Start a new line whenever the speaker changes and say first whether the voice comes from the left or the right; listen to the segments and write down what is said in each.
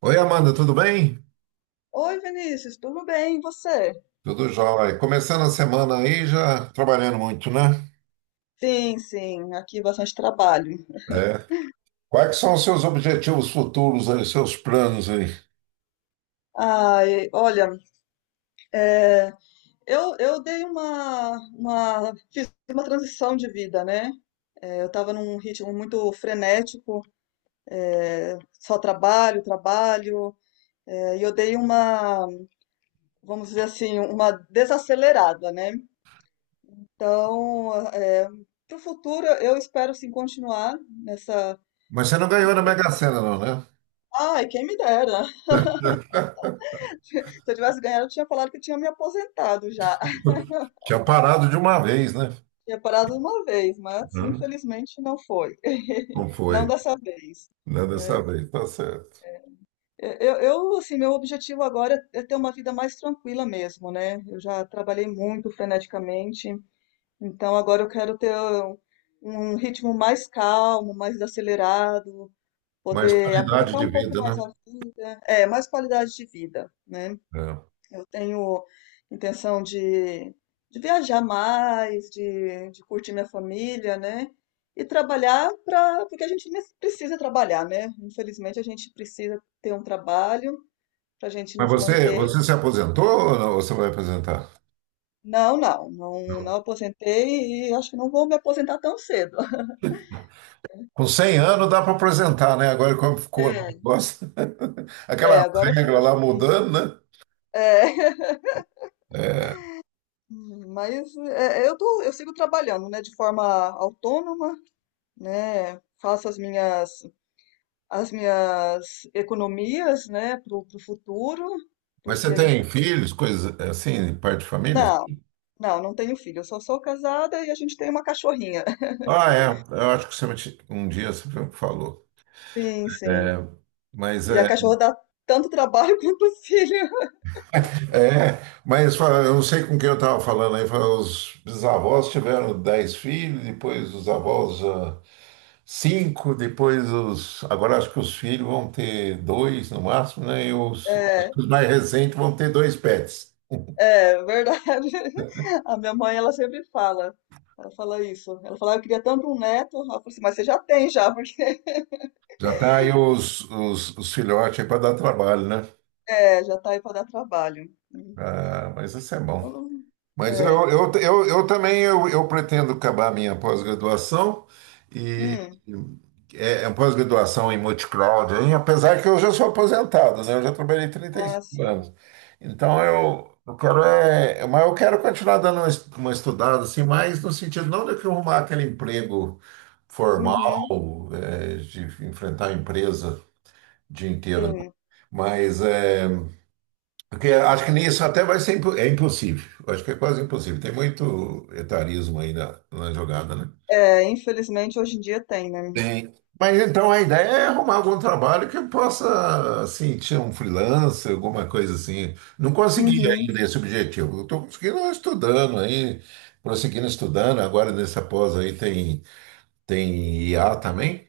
right: Oi, Amanda, tudo bem?
left: Oi, Vinícius, tudo bem? E você?
right: Tudo jóia. Começando a semana aí, já trabalhando muito, né?
left: Sim, sim, aqui bastante trabalho.
right: É. Quais que são os seus objetivos futuros aí, seus planos aí?
left: Ai, olha, eu dei fiz uma transição de vida, né? É, eu estava num ritmo muito frenético, só trabalho, trabalho, e eu dei uma, vamos dizer assim, uma desacelerada, né? Então, é, para o futuro, eu espero sim continuar nessa,
right: Mas você não ganhou na
left: nessa...
right: Mega Sena, não, né?
left: Ai, quem me dera! Se eu tivesse ganhado, eu tinha falado que eu tinha me aposentado já.
right: Tinha parado de uma vez, né?
left: Tinha parado uma vez, mas
right: Hum.
left: infelizmente não foi.
right: Não
left: Não
right: foi,
left: dessa vez.
right: né? Dessa
left: Né?
right: vez, tá certo.
left: Assim, meu objetivo agora é ter uma vida mais tranquila mesmo, né? Eu já trabalhei muito freneticamente, então agora eu quero ter um ritmo mais calmo, mais acelerado,
right: Mas
left: poder
right: qualidade
left: aproveitar
right: de
left: um pouco
right: vida,
left: mais
right: né?
left: a vida, é, mais qualidade de vida, né?
right: É.
left: Eu tenho intenção de viajar mais, de curtir minha família, né? E trabalhar para, porque a gente precisa trabalhar, né? Infelizmente a gente precisa ter um trabalho para a gente
right: Mas
left: nos
right: você,
left: manter.
right: você se aposentou ou não? Ou você vai aposentar?
left: Não, não, não,
right: Não.
left: não aposentei e acho que não vou me aposentar tão cedo.
right: Com 100 anos dá para aposentar, né? Agora como ficou o
left: É.
right: negócio, aquela
left: É, agora
right: regra
left: fica
right: lá
left: difícil.
right: mudando,
left: É,
right: né?
left: mas é, eu tô, eu sigo trabalhando, né, de forma autônoma, né? Faço as minhas economias, né, pro futuro,
right: Mas você
left: porque a gente.
right: tem filhos, coisas assim, de parte de família?
left: Não, não, não tenho filho. Eu só sou casada e a gente tem uma cachorrinha.
right: Ah, é. Eu acho que um dia você falou.
left: Sim,
right: É,
left: sim.
right: mas
left: E a
right: é,
left: cachorra dá tanto trabalho quanto o filho.
right: é, mas fala, eu não sei com quem eu estava falando aí. Fala, os bisavós tiveram 10 filhos, depois os avós cinco, depois os. Agora acho que os filhos vão ter dois no máximo, né? E os,
left: É,
right: os mais recentes vão ter dois pets.
left: é verdade. A minha mãe, ela sempre fala. Ela fala isso. Ela fala, eu queria tanto um neto. Ela falou assim, mas você já tem já, porque
right: Já tá aí os filhotes aí para dar trabalho, né?
left: é, já tá aí para dar trabalho.
right: Ah, mas isso é
left: Eu
right: bom.
left: não-
right: Mas eu,
left: É.
right: eu, eu, eu também eu pretendo acabar a minha pós-graduação e
left: Hum.
right: é pós-graduação em multicloud, hein? Apesar que eu já sou aposentado, né? Eu já trabalhei trinta e
left: Ah,
right: cinco
left: sim.
right: anos. Então eu quero é, mas eu quero continuar dando uma estudada assim, mais no sentido não de que eu arrumar aquele emprego
left: Uhum.
right: formal, é, de enfrentar a empresa o dia inteiro, né?
left: Sim.
right: Mas é porque acho que nisso até vai é impossível. Acho que é quase impossível. Tem muito etarismo aí na jogada, né?
left: É, infelizmente hoje em dia tem, né?
right: Tem. Mas então a ideia é arrumar algum trabalho que eu possa, assim, tirar um freelancer, alguma coisa assim. Não consegui
left: Uhum,
right: ainda esse objetivo. Eu estou conseguindo estudando aí, prosseguindo estudando. Agora nessa pós aí tem IA também.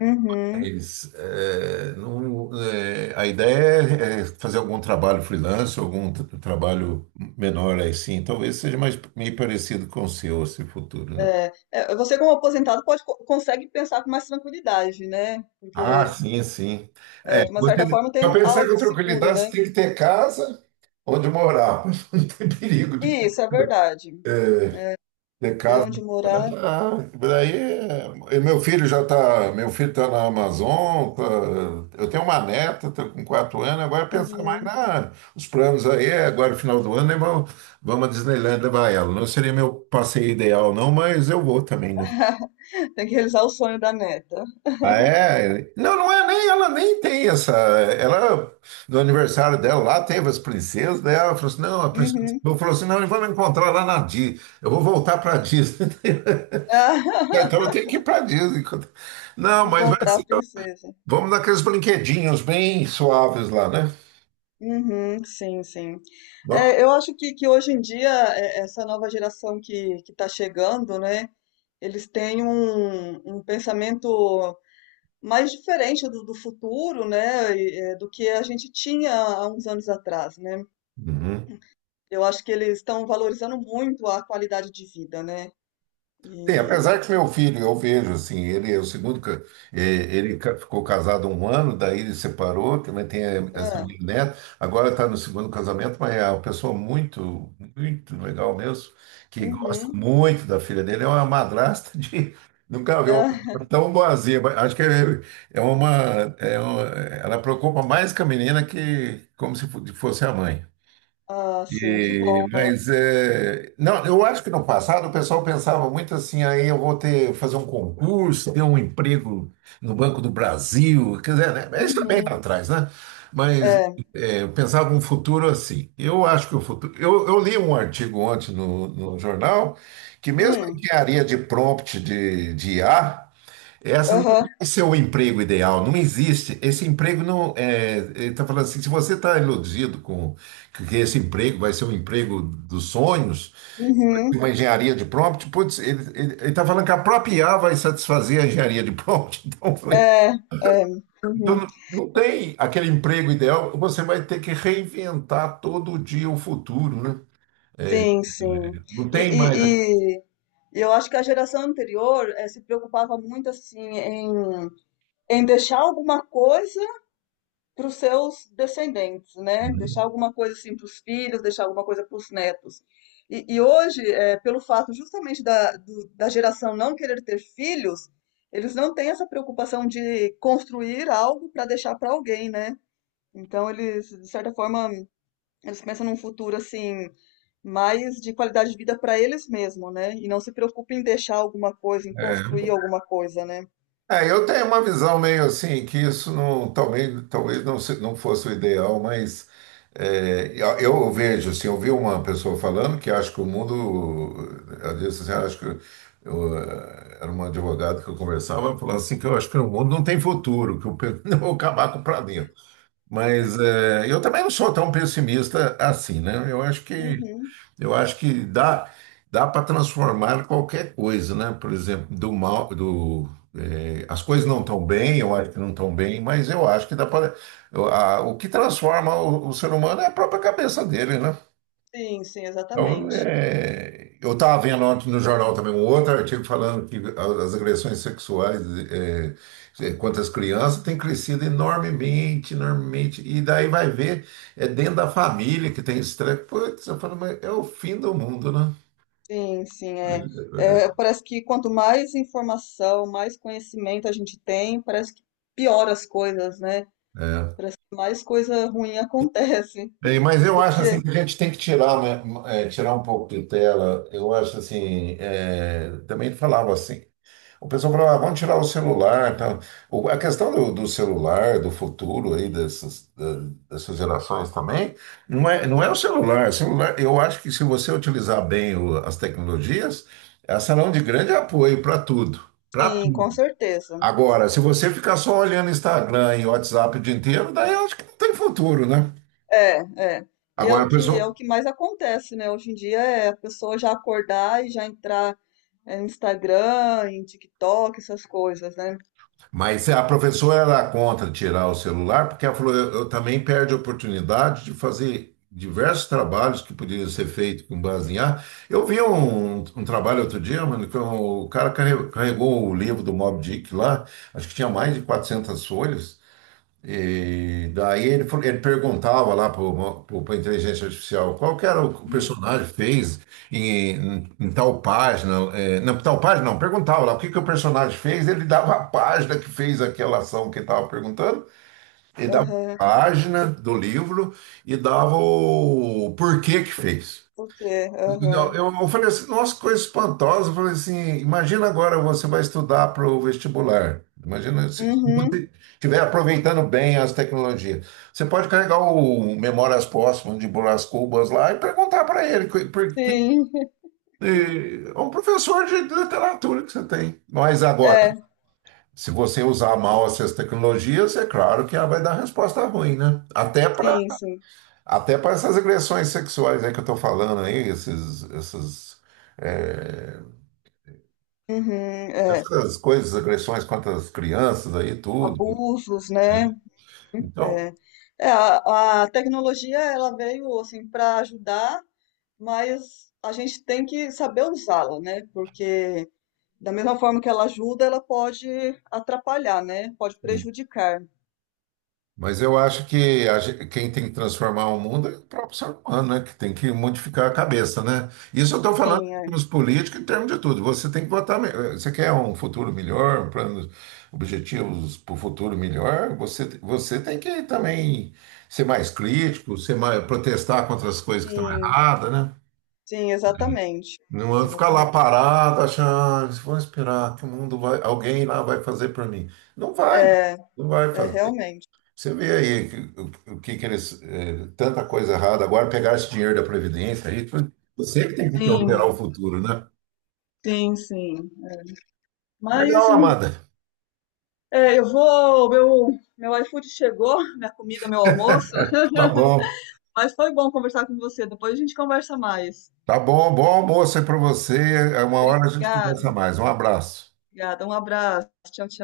left: uhum.
right: Mas, é, não, é, a ideia é fazer algum trabalho freelance, trabalho menor aí sim. Talvez seja mais meio parecido com o seu, esse futuro, né?
left: É, é, você como aposentado pode consegue pensar com mais tranquilidade, né?
right: Ah,
left: Porque
right: sim, sim.
left: é, de uma certa
right: Você,
left: forma tem
right: para pensar com
left: algo seguro,
right: tranquilidade, você
left: né?
right: tem que ter casa onde morar, para não ter perigo
left: E isso é verdade.
right: de
left: Ter
right: casa.
left: onde morar,
right: Ah, daí, é, e meu filho tá na Amazon, tá- eu tenho uma neta, tá com 4 anos, agora pensar mais
left: uhum.
right: os planos aí, é agora final do ano, né, vamos à Disneyland levar ela. Não seria meu passeio ideal não, mas eu vou também, né?
left: Tem que realizar o sonho da neta.
right: Ah, é? Não, não é nem, ela nem tem essa, no aniversário dela lá, teve as princesas, daí ela falou assim, não, a princesa,
left: Uhum.
right: eu falou assim, não, nós vamos encontrar lá na Disney, eu vou voltar para Disney. Então eu tenho que ir para Disney. Não, mas vai
left: Encontrar
right: ser-
left: a princesa.
right: vamos naqueles brinquedinhos bem suaves lá, né?
left: Uhum, sim, sim.
right: Vamos.
left: É, eu acho que hoje em dia, é, essa nova geração que está chegando, né? Eles têm um pensamento mais diferente do futuro, né, do que a gente tinha há uns anos atrás, né?
right: Uhum.
left: Eu acho que eles estão valorizando muito a qualidade de vida, né?
right: Tem, apesar
left: E
right: que meu filho, eu vejo assim, ele é o segundo, ficou casado um ano, daí ele separou, também tem essa
left: é,
right: minha neta, agora está no segundo casamento, mas é uma pessoa muito, muito legal mesmo, que gosta
left: uhum,
right: muito da filha dele, é uma madrasta de... Nunca vi
left: é,
right: uma madrasta tão boazinha, mas acho que é uma, é uma. Ela preocupa mais com a menina que como se fo- fosse a mãe.
left: ah, sim, que bom, né?
right: Mas é, não, eu acho que no passado o pessoal pensava muito assim, aí eu vou ter fazer um concurso, ter um emprego no Banco do Brasil, quer dizer, né? Mas isso também lá
left: Uhum,
right: atrás, né? Mas
left: é,
right: é, eu pensava um futuro assim. Eu acho que o futuro. Eu li um artigo ontem no jornal que mesmo a
left: hum,
right: engenharia de prompt de I a essa não
left: aham,
right: é seu emprego ideal, não existe. Esse emprego não é. Ele está falando assim: se você está iludido com que esse emprego vai ser um emprego dos sonhos,
left: uhum,
right: uma engenharia de prompt, putz, ele está falando que a própria IA vai satisfazer a engenharia de prompt. Então, eu falei,
left: é, é,
right: então
left: uhum,
right: não tem aquele emprego ideal, você vai ter que reinventar todo dia o futuro, né?
left: sim, sim.
right: Não
left: E,
right: tem mais.
left: e, e e eu acho que a geração anterior se preocupava muito assim em deixar alguma coisa para os seus descendentes, né? Deixar alguma coisa assim para os filhos, deixar alguma coisa para os netos. E hoje, é, pelo fato justamente da geração não querer ter filhos, eles não têm essa preocupação de construir algo para deixar para alguém, né? Então eles, de certa forma, eles pensam num futuro assim mais de qualidade de vida para eles mesmos, né? E não se preocupem em deixar alguma coisa, em construir alguma coisa, né?
right: É, eu tenho uma visão meio assim, que isso não, talvez, talvez não, não fosse o ideal, mas é, eu vejo, assim, eu vi uma pessoa falando que acho que o mundo, ela disse assim, "Ah, acho que era uma advogada que eu conversava, falando assim, que eu acho que o mundo não tem futuro, eu vou acabar com o planeta. Mas eu também não sou tão pessimista assim, né? Eu acho que
left: Uhum.
right: eu acho que dá para transformar qualquer coisa, né? Por exemplo, do mal, as coisas não estão bem, eu acho que não estão bem, mas eu acho que dá para. O que transforma o ser humano é a própria cabeça dele, né?
left: Sim, sim,
right: Então,
left: exatamente.
right: eu estava vendo ontem no jornal também um outro artigo falando que as agressões sexuais eh, contra as crianças têm crescido enormemente, enormemente, e daí vai ver, é dentro da família que tem esse treco. Putz, eu falo, mas é o fim do mundo, né?
left: Sim, sim, é. É, parece que quanto mais informação, mais conhecimento a gente tem, parece que piora as coisas, né?
right: É.
left: Mais coisa ruim acontece.
right: Bem, mas eu acho assim
left: Porque,
right: que a gente tem que tirar, né, é, tirar um pouco de tela. Eu acho assim, é, também falava assim. O pessoal falava, ah, vamos tirar o celular, tá? A questão do celular, do futuro aí dessas, dessas gerações também, não é, não é o celular. O celular, eu acho que se você utilizar bem as tecnologias, elas serão de grande apoio para tudo, para
left: sim, com
right: tudo.
left: certeza.
right: Agora, se você ficar só olhando Instagram e WhatsApp o dia inteiro, daí eu acho que não tem futuro, né?
left: É, é. E
right: Agora,
left: é o que mais acontece, né? Hoje em dia é a pessoa já acordar e já entrar é, no Instagram, em TikTok, essas coisas, né?
right: mas a professora era contra tirar o celular, porque ela falou, eu também perde a oportunidade de fazer diversos trabalhos que poderiam ser feitos com base em ar. Eu vi um trabalho outro dia, mano, que o cara carregou o livro do Moby Dick lá, acho que tinha mais de 400 folhas. E daí ele perguntava lá para a inteligência artificial qual que era o que o
left: Hum,
right: personagem fez em tal página. Não, tal página não, perguntava lá o que, que o personagem fez, ele dava a página que fez aquela ação que ele estava perguntando, ele dava a
left: aham,
right: página do livro e dava o porquê que fez.
left: por quê?
right: Não,
left: Aham.
right: eu falei assim, nossa, coisa espantosa. Eu falei assim, imagina agora você vai estudar para o vestibular. Imagina se
left: Uhum,
right: você estiver aproveitando bem as tecnologias. Você pode carregar o Memórias Póstumas de Brás Cubas lá e perguntar para ele, porque
left: sim,
right: é um professor de literatura que você tem. Mas agora,
left: é,
right: se você usar mal essas tecnologias, é claro que ela vai dar resposta ruim, né? Até para
left: sim, sim.
right: até para essas agressões sexuais aí que eu estou falando aí, é,
left: Uhum, é.
right: essas coisas, agressões contra as crianças aí, tudo.
left: Abusos, né?
right: Né? Então,
left: É, é, a tecnologia ela veio assim para ajudar, mas a gente tem que saber usá-la, né? Porque da mesma forma que ela ajuda, ela pode atrapalhar, né? Pode prejudicar.
right: mas eu acho que quem tem que transformar o mundo é o próprio ser humano, né? Que tem que modificar a cabeça, né? Isso eu estou falando
left: Sim,
right: em
left: é.
right: termos políticos, em termos de tudo. Você tem que votar. Você quer um futuro melhor, um plano, objetivos para o futuro melhor? Você tem que também ser mais crítico, ser mais, protestar contra as coisas que estão
left: Sim,
right: erradas, né?
left: sim, exatamente,
right: Não é ficar lá
left: exatamente.
right: parado, achando, "Ah, vou esperar que o mundo vai, alguém lá vai fazer por mim. Não vai, não,
left: É,
right: não vai
left: é
right: fazer.
left: realmente.
right: Você vê aí o que que eles, tanta coisa errada. Agora pegar esse dinheiro da Previdência aí, você que tem que alterar
left: Sim,
right: o futuro, né?
left: sim, sim. Mas
right: Legal, Amanda.
left: é, eu vou, meu iFood chegou, minha comida, meu almoço.
right: Tá bom.
left: Mas foi bom conversar com você. Depois a gente conversa mais.
right: Tá bom, bom almoço aí para você. É. Uma hora a gente
left: Obrigada,
right: conversa mais. Um abraço.
left: obrigada. Um abraço. Tchau, tchau.